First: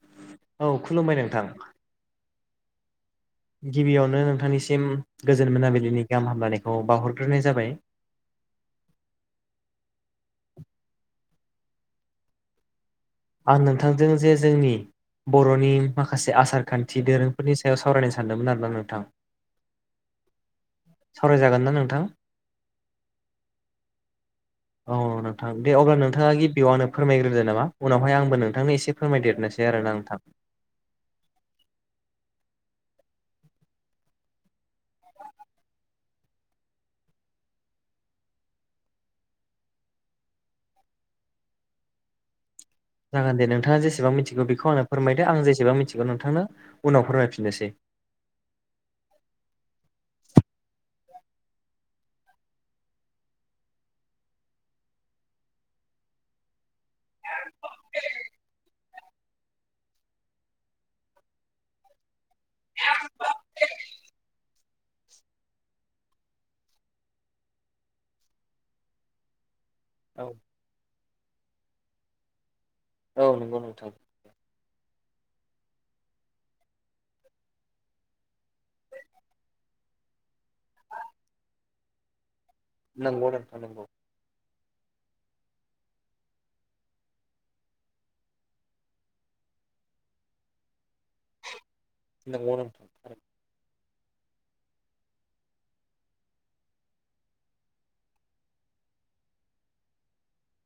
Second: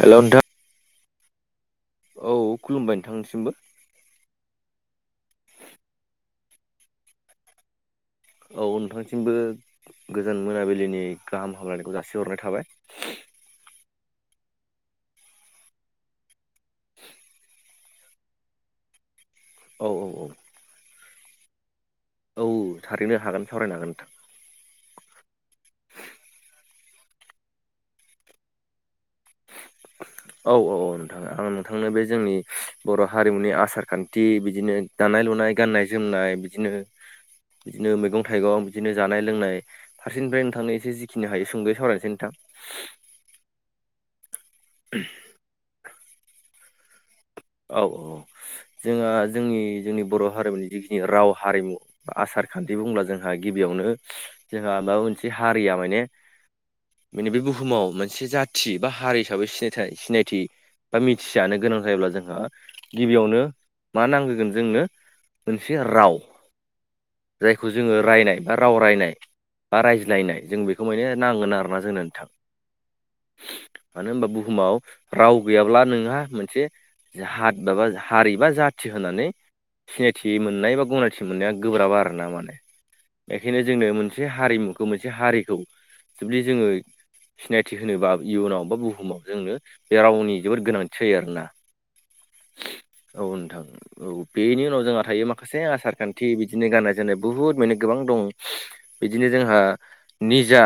Hello नोंथां। औ खुलुमबाय नोंथां। औ खुलुमबाय नोंथांनिसिमबो। गिबियावनो नोंथांनिसिम गोजोन मोनाबिलिनि गाहाम हामलायखौ बावहरग्रोनाय जाबाय। औ नोंथांनिसिमबो गोजोन मोनाबिलिनि गाहाम हामलायनायखौ जासिहरनाय थाबाय। आं नोंथांजों जे जोंनि बर'नि माखासे आसार खान्थि दोरोंफोरनि सा सायाव सावरायनो सानदोंमोन आरोना नोंथां। औ औ औ। सावराय जागोनना नोंथां? औ थारैनो हागोन सावरायनो हागोन नोंथां। औ नोंथां दे अब्ला नोंथाङा गिबियाव आनो फोरमायग्रोदो नामा। उनावहाय आंबो नोंथांनो एसे फोरमायदेरनोसै आरोना नोंथां। औ औ औ नोंथां आं नोंथांनो बे जोंनि बर' हारिमुनि आसार खान्थि बिदिनो दानाय लुनाय गाननाय जोमनाय बिदिनो, बिदिनो मैगं थाइगं, बिदिनो जानाय लोंनाय। फारसेनिफ्राय नोंथांनो एसे जिखिनि हायो सुंदयै सावरायनोसै नोंथां। जागोन दे नोंथाङा जेसेबां मिथिगौ बेखौ आंनो फोरमायदो। आं जेसेबां मिथिगौ नोंथांनो उनाव फोरमायफिननोसै। औ औ जोंहा जोंनि जोंनि बर' हारिमुनि जिखिनि राव हारिमु आसार खान्थि बुंब्ला जोंहा गिबियावनो जोंहा माबा मोनसे हारिया माने बे बुहुमाव मोनसे जाथि बा हारि हिसाबै सिनाय-सिनायथि बा मिथिजानो गोनां जायोब्ला जोंहा गिबियावनो मा नांगोग्रोन जोंनो मोनसे राव। जायखौ जोङो रायनाय, बा राव रायनाय, बा औ रायज्लायनाय जों बेखौ खमैनो नांगोन आरो ना जोंनो नोंथां। औ नंगौ नोंथां मानो होमबा बुहुमाव राव गैयाब्ला नोंहा मोनसे जाहा माबा हारि बा जाथि होननानै सिनायथि मोननाय बा गनायथि मोननाया गोब्राबा आरोना माने नंगौ नोंथां एखायनो नंगौ जोंनो मोन से हारिमुखौ मोनसे हारिखौ जुदि जोङो सिनायथि होनोबा इयुनाव बा बुहुमाव जोंनो बे रावनि जोबोद गोनां सै आरो ना। नंगौ नोंथां औ नोंथां औ बेनि उनाव जोंहा थायो माखासे आसार खान्थि बिदिनो गाननाय जोनो बुहुद मोने गोबां दं। बिदिनो जोंहा निजा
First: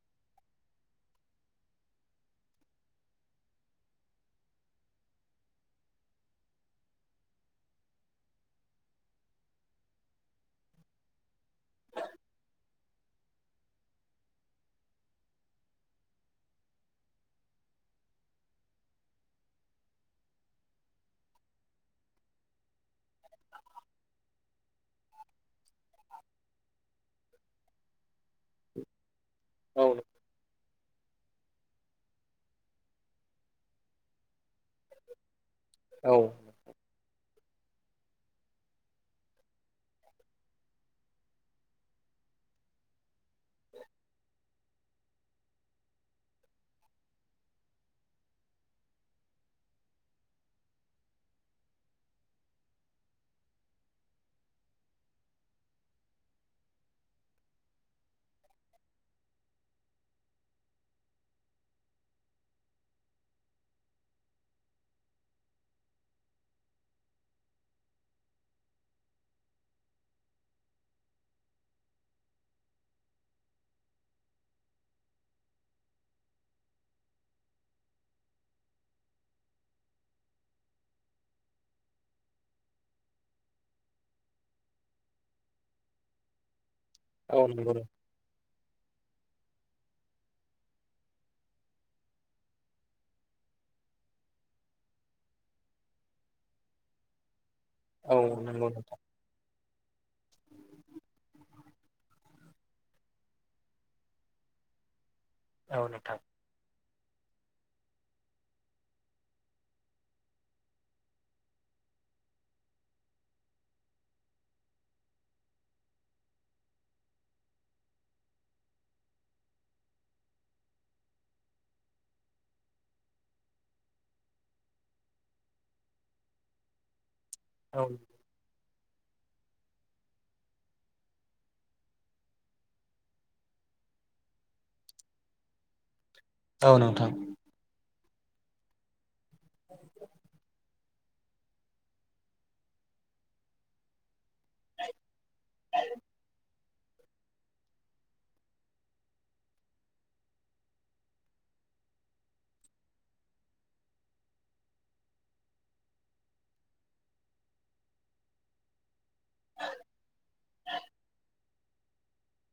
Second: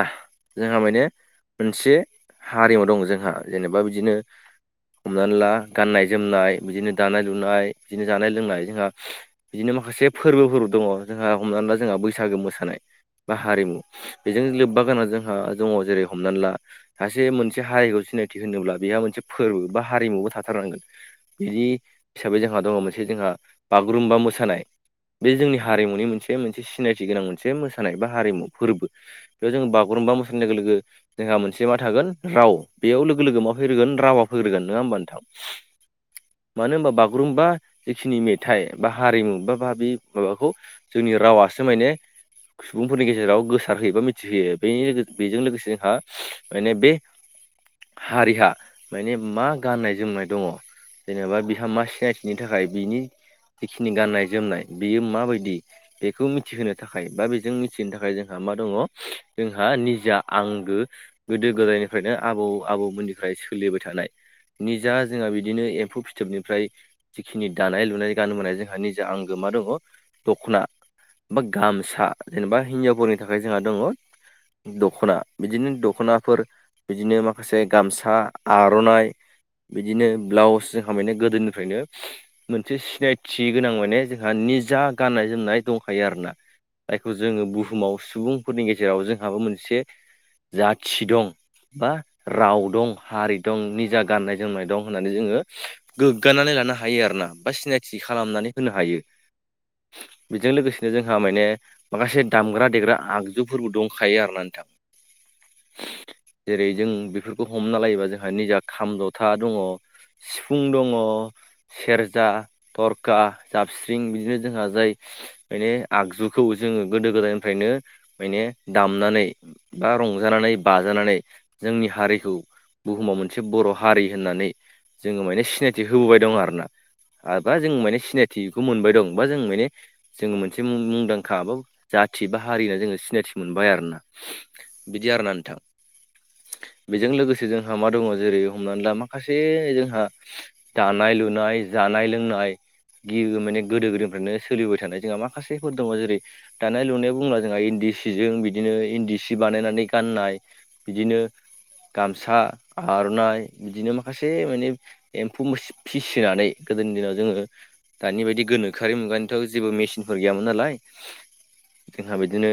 जोंहा माने मोनसे हारिमु दङ जोंहा जेनेबा बिदिनो हमनानै ला गाननाय जोमनाय, बिदिनो दानाय लुनाय, बिदिनो जानाय लोंनाय जोंहा बिदिनो माखासे फोरबोफोर दङ जोंहा हमनानै ला जोंहा बैसागो मोसानाय, बा हारिमु बेजों लोब्बा गोनां जोंहा दङ। जेरै हमनानै ला सासे मोनसे हारिखौ सिनायथि होनोब्ला बेहा मोनसे फोरबो बा हारिमुबो थाथारनांगोन। बिदि हिसाबै जोंहा दङ मोनसे जोंहा बागुरुम्बा मोसानाय। बे जोंनि हारिमुनि मोनसे मोनसे सिनायथि गोनां मोनसे मोसानाय, बा हारिमु फोरबो। बेयाव जों औ बागुरुमबा मोसानाय लोगो लोगो जोंहा मोनसे मा थागोन राव बेयाव लोगो लोगो मा फैग्रोगोन रावा फैग्रोगोन नङा होमबा नोंथां? औ। मानो होनबा बागुरुम्बा जिखिनि मेथाइ बा हारिमु बा बाबि माबाखौ जोंनि रावासो माने सुबुंफोरनि गेजेराव गोसारहोयो बा मिथिहोयो। बेनि बेजों लोगोसे जोंहा माने बे हारिहा माने मा गाननाय जोमनाय दङ? जेनेबा बिहा मा सिनायथिनि थाखाय बिनि जिखिनि गाननाय जोमनाय बेयो माबायदि दि बेखौ मिथिहोनो थाखाय बा बेजों मिथिहो थाखाय जोंहा मा दङ जोंहा निजा आंगो गोदो गोदायनिफ्रायनो आबौ-आबौमोननिफ्राय सोलिबाय थानाय निजा जोंहा बिदिनो एम्फौ फिथोबनिफ्राय जिखिनि दानाय लुनाय गानबोनाय जोंहा निजा आंगो मा दङ दख'ना बा गामसा, जेनेबा हिनजावफोरनि थाखाय जोंहा दङ दख'ना, बिदिनो दख'नाफोर बिदिनो माखासे गामसा, आर'नाइ बिदिनो ब्लाउस जोंहा माने गोदोनिफ्रायनो मोनसे सिनायथि गोनां माने जोंहा निजा गाननाय जोमनाय दंखायो आरोना। जायखौ जोङो औ नंगौ बुहुमाव सुबुंफोरनि गेजेराव जोंहाबो मोनसे जाथि दं। बा राव दं, हारि दं, निजा गाननाय जोमनाय दं होननानै जोङो गोग्गानानै लानो हायो आरोना। बा सिनायथि औ नंगौ खालामनानै नोंथां होनो हायो। बेजों लोगोसेनो जोंहा माने माखासे दामग्रा देग्रा आगजुफोरबो दंखायो आरोना नोंथां। औ नोथां। जेरै जों बेफोरखौ हमना लायोबा जोंहा निजा खाम जथा दङ। सिफुं दङ, सेरजा, थरखा, जाबस्रिं बिदिनो जोंहा जाय माने आगजुखौ जोङो गोदो गोदायनिफ्रायनो माने दामनानै बा रंजानानै बाजानानै जोंनि हारिखौ बुहुमाव मोनसे बर' हारि होननानै जोङो माने सिनायथि होबोबाय दं आरोना आरोबा जों औ माने सिनायथिखौ मोनबाय दं बा जों बेनि जोङो मोनसे मुंदांखाबो जाथि बा हारिना जोङो सिनायथि मोनबाय आरोना। बिदि आरोना नोंथां। नोंथां बेजों औ लोगोसे जोंहा मा दङ जेरै हमनानै ला माखासे जोंहा दानाय लुनाय जानाय लोंनाय गि माने गोदो गोदो फ्रायनो सोलिबोबाय थानाय जोंहा माखासेफोर दङ जेरै दानाय लुनायाव बुंब्ला जोंहा इन्दि सिजों बिदिनो इन्दि सि बानायनानै गाननाय। बिदिनो गामसा, आर'नाइ बिदिनो माखासे माने एम्फौ फिसिनानै गोदोनि दिनाव जोङो दानि बायदि गोनोखो आरि मुगानिथ' जेबो मेसिनफोर गैयामोन नालाय जोंहा बिदिनो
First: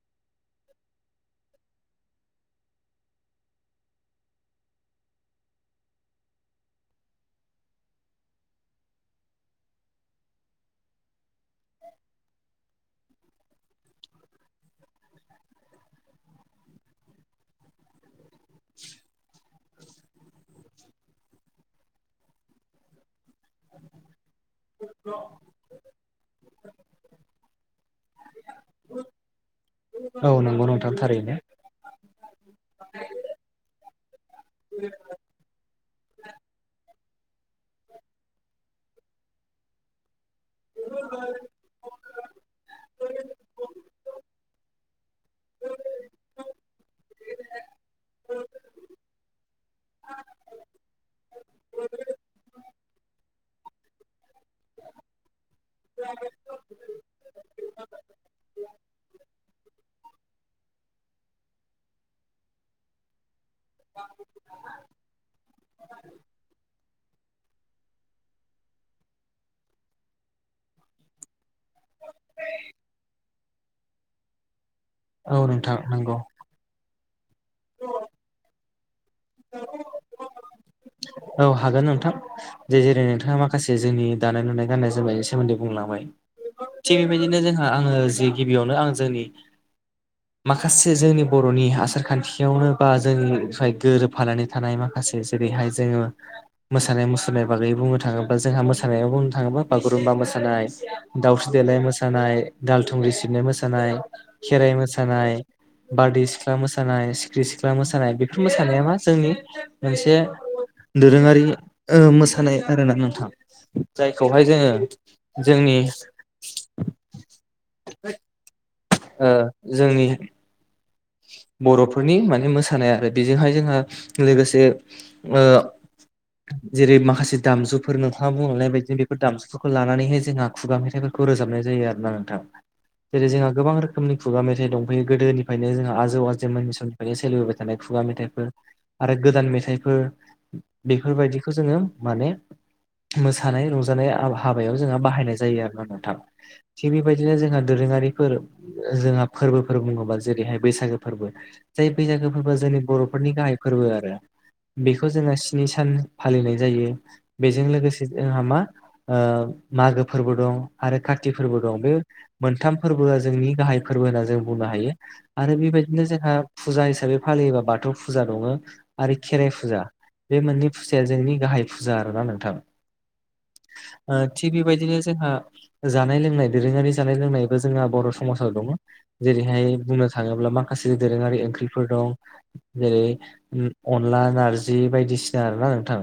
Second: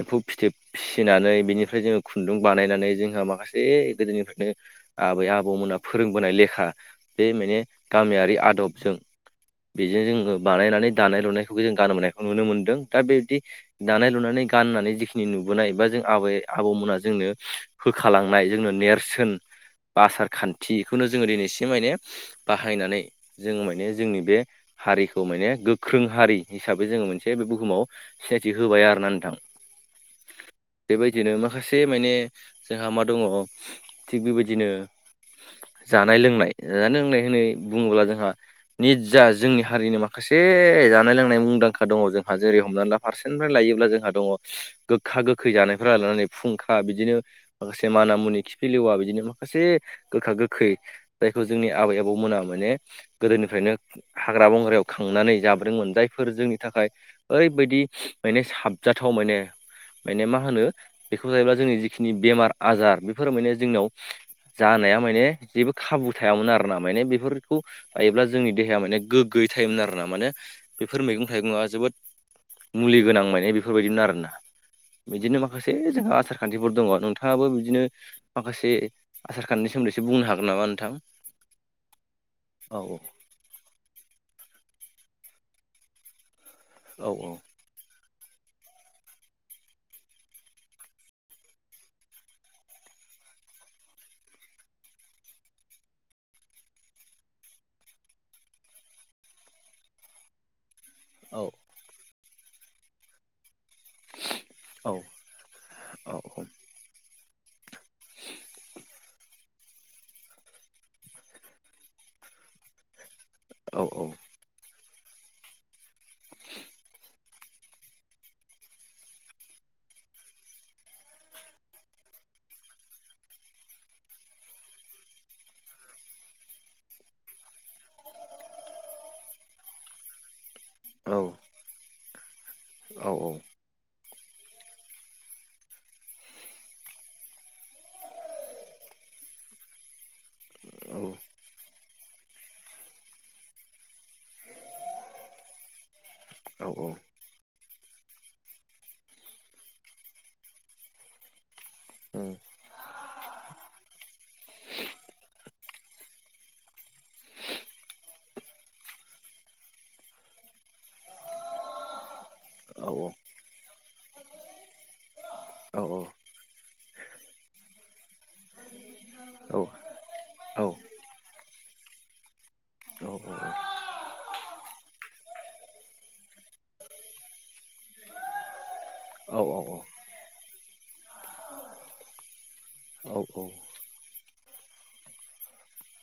एम्फौ फिथोब फिसिनानै बेनिफ्राय जोङो खुन्दुं बानायनानै जोंहा माखासे गोदोनिफ्रायनो आबै आबौमोना फोरोंबोनाय लेखा बे माने गामियारि आदबजों बेजों जोङो बानायनानै दानाय लुनायखौबो जों गानोननायखौ नुनो मोनदों दा बेबदि दानाय लुनानै गाननानै जिखिनि नुबोनाय बा जों आबै आबौमोनहा जोंनो होखालांनाय जोंनो नेरसोन बा आसार खान्थिखौनो जोङो दिनैसिम माने बाहायनानै जोङो माने जोंनि बे हारि खौ माने गोख्रों हारि हिसाबै जोङो मोनसे बे बुहुमाव सिनायथि होबाय आरोना नोंथां। नंगौ नोंथां बेबायदिनो थारैनो माखासे माने जोंहा मा दङ थिग बेबायदिनो जानाय लोंनाय जानाय लोंनाय होननाय बुङोब्ला जोंहा निजा जोंनि हारिनि माखा माखासे जानाय लोंनाय मुंदांखा दङ जोंहा जेरै हमनानै ला फारसेनिफ्राय लायोब्ला जोंहा दङ गोखा गोखै जानायफोरा लानानै फुंखा बिदिनो माखासे मानामुनि खिफिलिवा बिदिनो माखासे गोखा गोखै जायखौ जोंनि आबै आबौमोना माने गोदोनिफ्रायनो हाग्रा बंग्रायाव खांनानै जाबोदोंमोन जायफोर जोंनि थाखाय ओरैबायदि माने साबजाथाव माने माने मा होनो बेखौ जायोब्ला जोंनि जिखिनि बेमार आजार बेफोरो माने जोंनाव जानाया माने जेबो खाबु थायामोन आरोना माने बेफोरखौ जायोब्ला जोंनि देहाया माने गोग्गयै थायोमोन आरोना माने बेफोर मैगं थाइगंआ जोबोद मुलि गोनां माने बेफोरबायदिमोन आरोना औ बिदिनो माखासे नोंथां जोंहा नंगौ आसा खान्थिफोर दङ नोंथाङाबो बिदिनो माखासे आसार खान्थिनि सोमोन्दै एसे बुंनो हागोन नामा नोंथां? औ हागोन नोंथां जे औ जेरै नोंथाङा मा खासे जोंनि दानाय लुनाय गान्नाय जोमनायनि सोमोन्दै बुंलांबाय थिग औ बेबायदिनो जोंहा आङो जि गिबियावनो आं जोंनि माखासे जोंनि बर'नि आसार खान्थियावनो बा जोंनिफ्राय गोरोबफानानै थानाय माखासे जेरैहाय जोङो मोसानाय मुसुरनाय बागै बुंनो थाङोब्ला जोंहा मोसानायाव बुंनो थाङोब्ला बागुरुम्बा मोसानाय औ दावस्रिदेलाय मोसानाय दाल थुंग्रि सिबनाय मोसानाय खेराइ औ मोसानाय औ बारदै सिख्ला मोसा मोसानाय सिखिरि सिख्ला मोसानाय बेफोर मोसानाया मा जोंनि मोनसे दोरोङारि ओ मोसानाय आरोना नोंथां औ जायखौ बहाय जोङो जोंनि ओ जोंनि बर'फोरनि माने मोसानाय आरो बेजोंहाय जोंहा लोगोसे ओ जेरै माखासे दामजुफोर नोंथाङा बुंलांनाय बायदिनो बेफोर दामजुफोरखौ लानानैहाय जोंहा खुगा औ मेथाइफोरखौ रोजाबनाय जायो आरोना नोंथां औ जेरै जोंहा गोबां रोख खोमनि खुगा मेथाइ दंफायो गोदोनिफ्रायनो जोंहा आ आजौ आजै मोननि समनिफ्रायनो सोलिबोबाय थानाय खुगा मेथाइफोर आरो गोदान मेथाइफोर। बेफोरबायदिखौ जोङो माने मोसानाय रंजानाय आब हाबायाव जोंहा बाहायनाय जायो आरोना नोंथां। औ थिग बेबायदिनो जोंहा दोरोङारिफोर जोंहा फोरबोफोर बुंङोबा जेरैहाय बैसागो फोरबो जाय औ बैसागो फोरबोआ जोंनि बर'फोरनि गाहाय फोरबो आरो। बेखौ जोहा स्नि सान फालिनाय जायो बेजों लोगोसे जोंहा मा ओ मागो फोरबो दं आरो काति फोरबो दं बे मोनथाम फोरबोआ जोंनि गाहाय फोरबो होनना जों बुंनो हायो आरो बेबायदिनो जोंहा फुजा हिसाबै फालियोबा बाथौ फुजा दङ आरो खेराइ फुजा बे औ मोननै फुजाया जोंनि गाहाय फुजा आरोना नोंथां। [unintelligible] ओ थिग बेबायदिनो जोंहा जानाय लोंनाय दोरोङारि जानाय लोंनायबा जोंहा बर' समाजाव दङ। औ नंगौ औ जेरैहाय बुंनो थाङोब्ला माखासे दोरोङारि ओंख्रिफोर दं जेरै उम अनला नार्जि बायदिसिना आरोना नोंथाङ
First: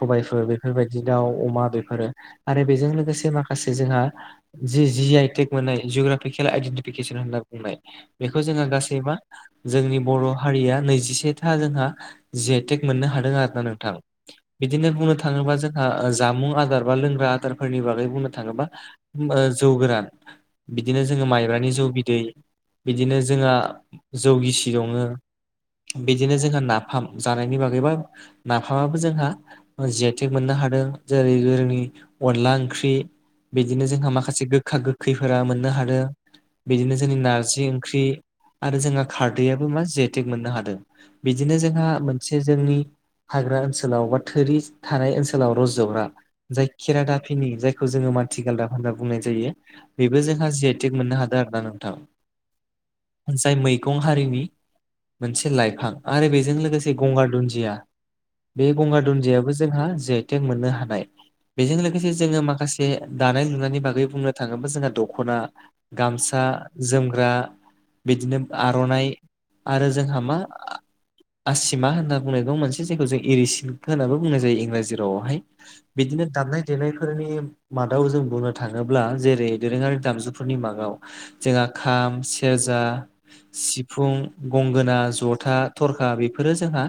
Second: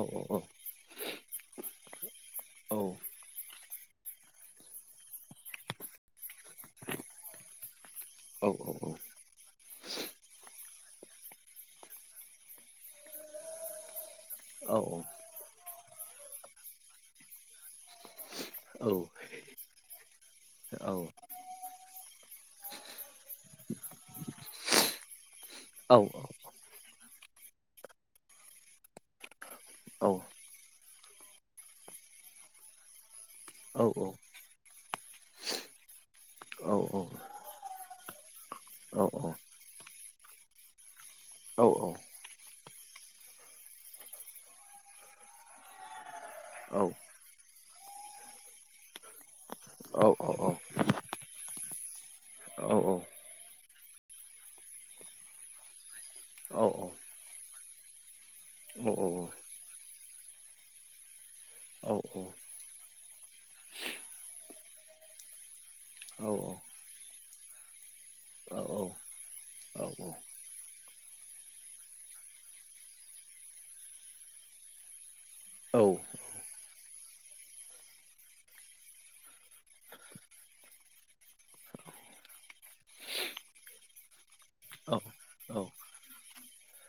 सबायफोर बे बेफोरबायदि दाउ अमा बेफोरो आरो बेजों लोगोसे माखासे जोंहा जि जि आइ टेक मोननाय जुग्राफिकेल आइडेन्टिफिकेसन होनना बुंनाय बेखौ जोंहा गासै एबा जोंनि बर' हारिया नैजिसेथा जोंहा जि आइ टेक मोननो हादों आरो ना नोंथां। बिदिनो बुंनो थाङोबा जोंहा ओ जामुं आदार बा लोंग्रा आदारफोरनि बागै बुंनो थाङोबा होमबा जौ गोरान बिदिनो जोङो माइब्रानि जौ बिदै बिदिनो जोंहा जौ गिसि दङो बिदिनो जोंहा ना फाम जानायनि बागैबा नाफामाबो जोंहा जि आइ टेक मोननो हादों जेरै जोंनि अनला ओंख्रि बिदिनो जोंहा माखासे गोखा गोखैफोरा मोननो हादों बिदिनो जोंनि नारजि ओंख्रि। आरो जोंहा खारदैयाबो मा जि आइ टेक मोननो हादों बिदिनो जोंहा मोनसे जोंनि हाग्रा ओनसोलाव बा थोरि थानाय ओनसोलाव रज'ग्रा जाय खेरादाफिनि जायखौ जोङो माथि गालदाब होनना बुंनाय जायो। बेबो जोंहा जि आइ टेक मोननो हादों आरोना नोंथां। औ औ। जाय मैगं हारिनि मोनसे लाइफां आरो बेजों लोगोसे गंगार दुनजिया। बे गंगार दुनजियाबो जोंहा जि आइ टेक मोननो हानाय। बेजों लोगोसे जोङो माखासे दानाय लुनायनि बागै बुंनो थाङोबा जोंहा दख'ना। गामसा जोमग्रा बिदिनो आर'नाइ आरो जोंहा मा आसिमा होनना बुंनाय दं मोनसे जायखौ जों इरि सिल्क होननाबो बुंनाय जायो इंराजि रावावहाय। बिदिनो दामनाय देनायफोरनि मादाव जों बुंनो थाङोब्ला जेरै दोरोङारि दामजुफोरनि मागाव जोंहा खाम सेरजा सिफुं गंगोना जथा थरखा बेफोरो जोंहा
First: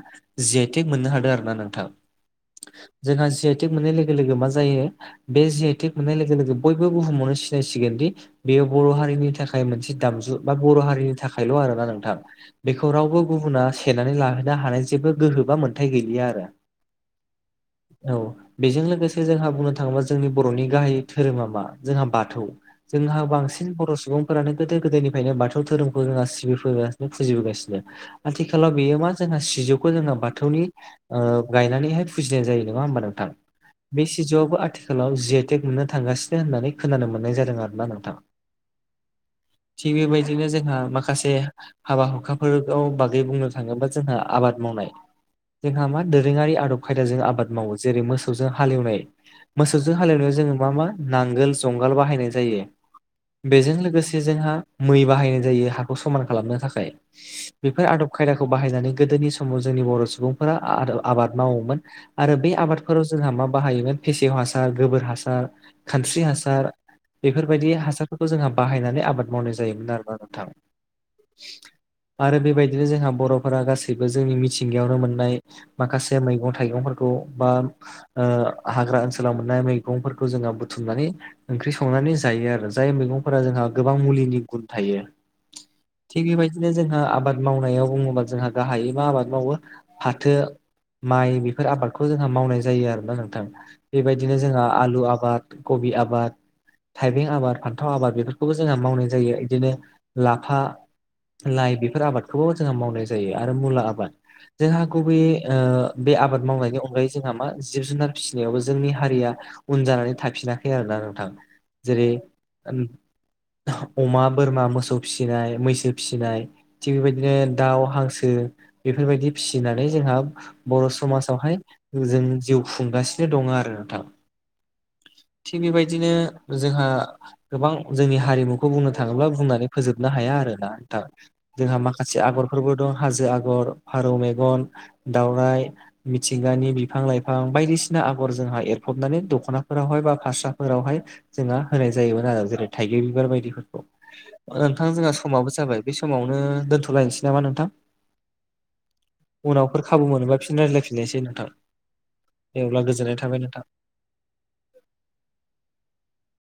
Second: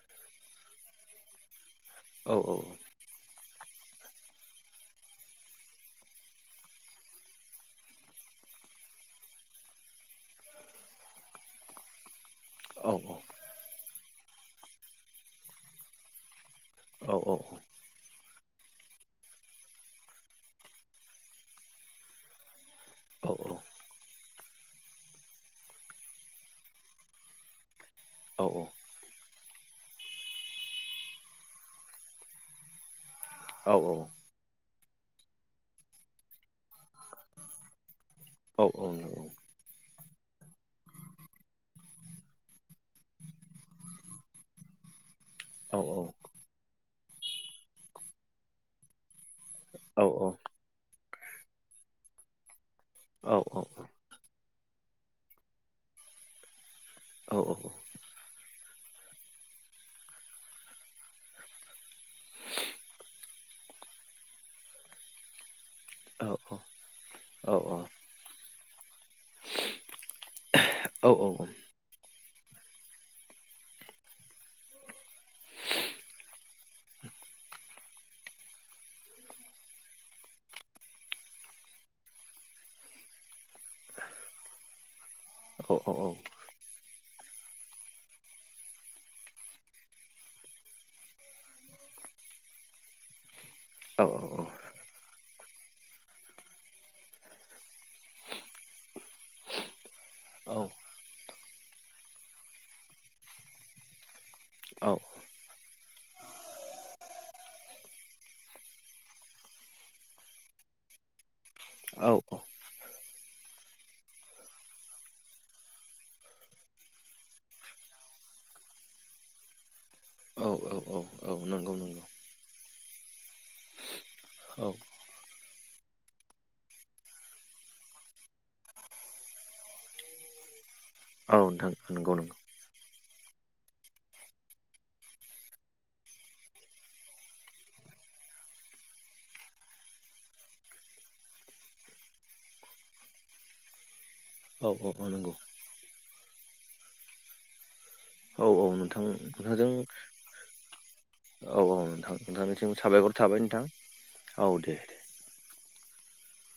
जि आइ टेक मोननो हादों आरोना नोंथां। औ औ औ। जोंहा जि आइ टेक मोननाय लोगो लोगो मा जायो बे जि आइ टेक मोननाय लोगो लोगो बयबो बुहुमावनो सिनायसिगोन दि बेयो बर' हारिनि थाखाय मोनसे दामजु बा बर' हारिनि थाखायल' आरोना नोंथां। बेखौ रावबो गुबुना सेनानै लाहैनो हानाय जेबो गोहो बा मोन्थाइ गैलिया आरो। औ औ। औ। बेजों लोगोसे जोंहा बुंनो थाङोबा जोंनि बर'नि गाहाइ धोरोमा मा जोंहा बाथौ। जोंहा बांसिन बर' सुबुंफोरानो गोदो गोदायनिफ्रायनो बाथौ धोरोमखौ जोंहा सिबिबोगासिनो फुजिबोगासिनो आथिखालाव बेयो मा जोंहा सिजौखौ जोङो बाथौनि ओ गायनानैहाय फुजिनाय जायो नङा होमबा नोंथां? बे सिजौआवबो आथिखालाव जि आइ टेक मोननो थांगासिनो होननानै खोनानो मोननाय जादों आरोना नोंथां। औ औ। थिग बेबायदिनो जोंहा माखासे हाबा हुखाफोराव बागै बुंनो थाङोबा जोंहा आबाद मावनाय। जोंहा मा दोरोङारि आदब खायदाजों आबाद मावो जेरै मोसौजों हालेवनाय मोसौजों हालेवनायाव जोङो मा मा नांगोल जुंगाल बाहायनाय जायो। बेजों लोगोसे जोंहा मै बाहायनाय जायो हाखौ समान खालामनो थाखाय। बेफोर आदब खायदाखौ बाहायनानै गोदोनि समाव जोंनि बर' सुबुंफोरा आदब आबाद मावोमोन। आरो बे आबादफोराव जोंहा मा बाहायोमोन फेसेव हासार गोबोर हासार खानस्रि हासार बेफोरबायदि हासारफोरखौ जोंहा बाहायनानै आबाद मावनाय जायोमोन आरोना नोंथां। औ औ। आरो बेबायदिनो जोंहा बर'फोरा गासैबो जोंनि मिथिंगायावनो मोननाय माखासे मैगं थाइगंफोरखौ बा ओ हाग्रा ओनसोलाव मोननाय मैगंफोरखौ जोङो बुथुमनानै ओंख्रि संनानै जायो आरो जाय मैगंफोराव जोंहा गोबां मुलिनि गुन थायो। अ औ थिग बेबायदिनो जोंहा आबाद मावनायाव बुङोबा जोंहा गाहायै मा आबाद मावो फाथो माइ बेफोर आबादखौ जोंहा मावनाय जायो। आरोोना नोंथां औ बेबायदिनो जोंहा आलु आबाद कबि आबाद थाइबें आबाद फान्थाव आबाद बेफोरखौबो जोंहा मावनाय जायो बिदिनो औ लाफा औ लाइ बेफोर आबादखौबो जोंहा मावनाय जायो आरो मुला आबाद। जोंहा औ गुबै ओ बे आबाद मावनायनि अनगायै जोंहा मा जिब जुनार फिसिनायावबो जोंनि हारिया उन जानानै थाफिनाखै आरोना नोंथां जेरै ओह अमा बोरमा मोसौ फिसिनाय मैसो फिसिनाय। थिग बेबायदिनो दाउ हांसो बेफोरबायदि फिसिनानै जोंहा औ औ बर' औ औ समासआव हाय नंगौ नंगौ ओ जों जिउ खुंगासिनो आरो नोंथां। औ थिग बेबायदिनो जोंहा गोबां जोंनि हारिमुखौ बुंनो थाङोब्ला बुंनानै फोजोबनो हाया आरो ना दा औ नोंथां जोंहा नंगौ माखासे नंगौ आगर फोरबो दं हाजो आगर फारौ मेगन दावराइ मिथिंगानि बिफां लाइफां बायदिसिना आगर जोंहा एरफबनानै दख'नाफोरावहाय बा फाससाफोरावहाय जोंना होनाय जायोमोन आरो जेरै थाइगिर बिबार बायदिफोरखौ। औ औ नोंथां औ जोंहा नंगौ समाबो जाबाय बे समावनो दोन्थ'लायनोसै नामा नोंथां? औ औ नोंथां नोंथांजों उनावफोर खाबु मोनोबा फिन रायज्लायफिनलायसै नोंथां। औ औ नोंथां दे नोंथांनिसिम अब्ला साबायखर गोजोननाय थाबाय नोंथां। औ दे।